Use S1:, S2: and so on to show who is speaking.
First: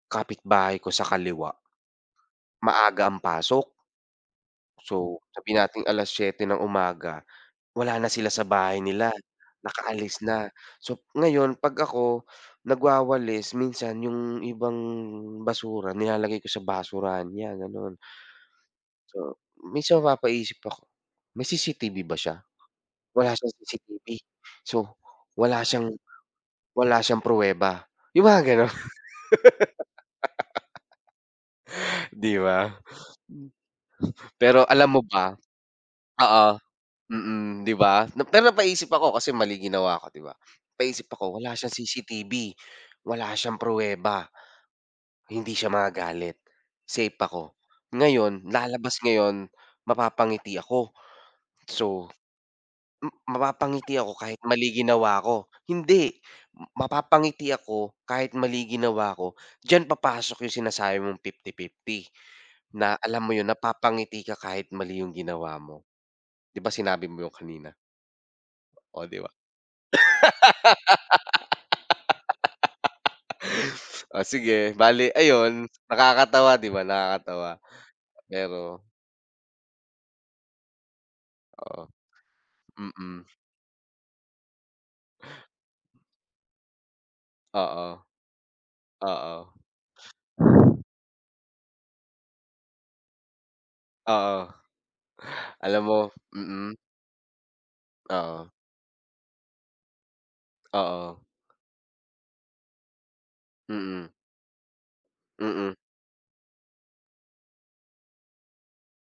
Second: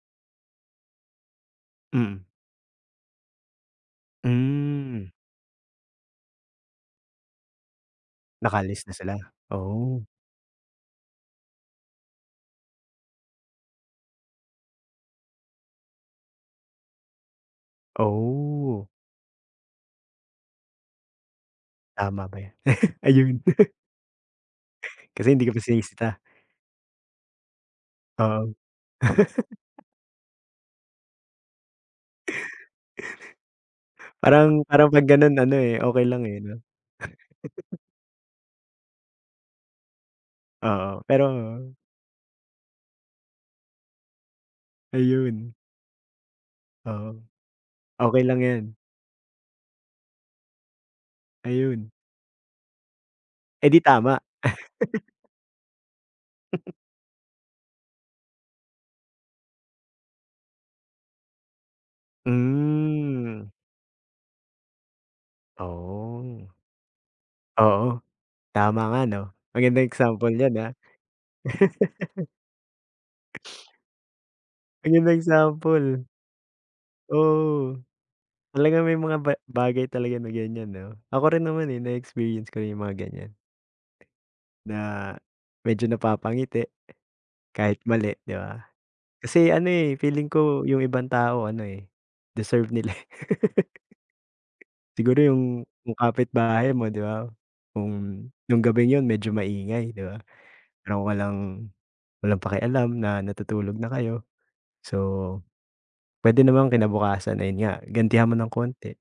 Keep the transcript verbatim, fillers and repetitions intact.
S1: Kapitbahay ko sa kaliwa
S2: Mm.
S1: maaga ang pasok.
S2: Hmm.
S1: So, sabihin nating alas-siyete ng umaga, wala na sila sa bahay
S2: Naka-alis na
S1: nila,
S2: sila, oh.
S1: nakaalis na. So ngayon, 'pag ako nagwawalis, minsan yung ibang basura nilalagay ko sa basurahan niya, gano'n.
S2: Oh.
S1: So, minsan mapapaisip ako, may C-C-T-V ba
S2: Tama
S1: siya?
S2: ba 'yan,
S1: Wala
S2: ayun.
S1: siyang C-C-T-V, so
S2: Kasi hindi ka pa
S1: wala siyang
S2: sinisita?
S1: wala siyang pruweba, yung mga
S2: Oo.
S1: gano'n. 'Di ba?
S2: Parang
S1: Pero alam
S2: parang 'pag
S1: mo
S2: gano'n
S1: ba
S2: ano, eh, okey lang, eh,
S1: oo,
S2: 'no?
S1: mm, 'di ba? Pero napaisip ako, kasi mali ginawa ko, 'di ba?
S2: Oo,
S1: Napaisip
S2: pero
S1: ako, wala siyang C-C-T-V, wala siyang pruweba, hindi
S2: Ayun.
S1: siya magagalit, safe
S2: Oo.
S1: ako.
S2: Okey lang
S1: Ngayon,
S2: 'yan.
S1: lalabas ngayon, mapapangiti ako,
S2: Ayun.
S1: so m
S2: Eh, di
S1: mapapangiti ako
S2: tama?
S1: kahit mali ginawa ko. Hindi m mapapangiti ako kahit mali yung ginawa ko. Diyan papasok yung sinasabi mong fifty-fifty na alam mo 'yon,
S2: Hmm.
S1: napapangiti ka kahit mali yung ginawa mo.
S2: Oh.
S1: 'Di ba, sinabi mo 'yun kanina?
S2: Oo, tama nga
S1: Oh, 'di
S2: 'no,
S1: ba?
S2: magandang example 'yan, ah.
S1: Oh, sige,
S2: Ayan,
S1: bale
S2: ang
S1: ayon,
S2: example.
S1: nakakatawa, 'di ba, nakakatawa
S2: Oo.
S1: pero
S2: Talagang may mga ba bagay talaga na ganyan, 'no? Ako rin naman, eh,
S1: Oo,
S2: na-experience ko rin 'yung mga
S1: mm.
S2: ganyan. Na medyo napapangiti, kahit
S1: Oo.
S2: mali 'di ba?
S1: Oo.
S2: Kasi ano, eh, feeling ko 'yung ibang tao ano, eh, deserve nila, eh.
S1: Oo.
S2: Siguro 'yung
S1: Alam
S2: yung
S1: mo
S2: kapitbahay
S1: mm.
S2: mo 'di ba, kung
S1: Oo.
S2: 'yung gabing 'yon medyo maingay 'di ba, pero
S1: Oo.
S2: walang walang pakialam na natutulog na
S1: Mm.
S2: kayo. So,
S1: Mm.
S2: pwede namang kinabukasan ayan nga, gantihan mo nang kaunti.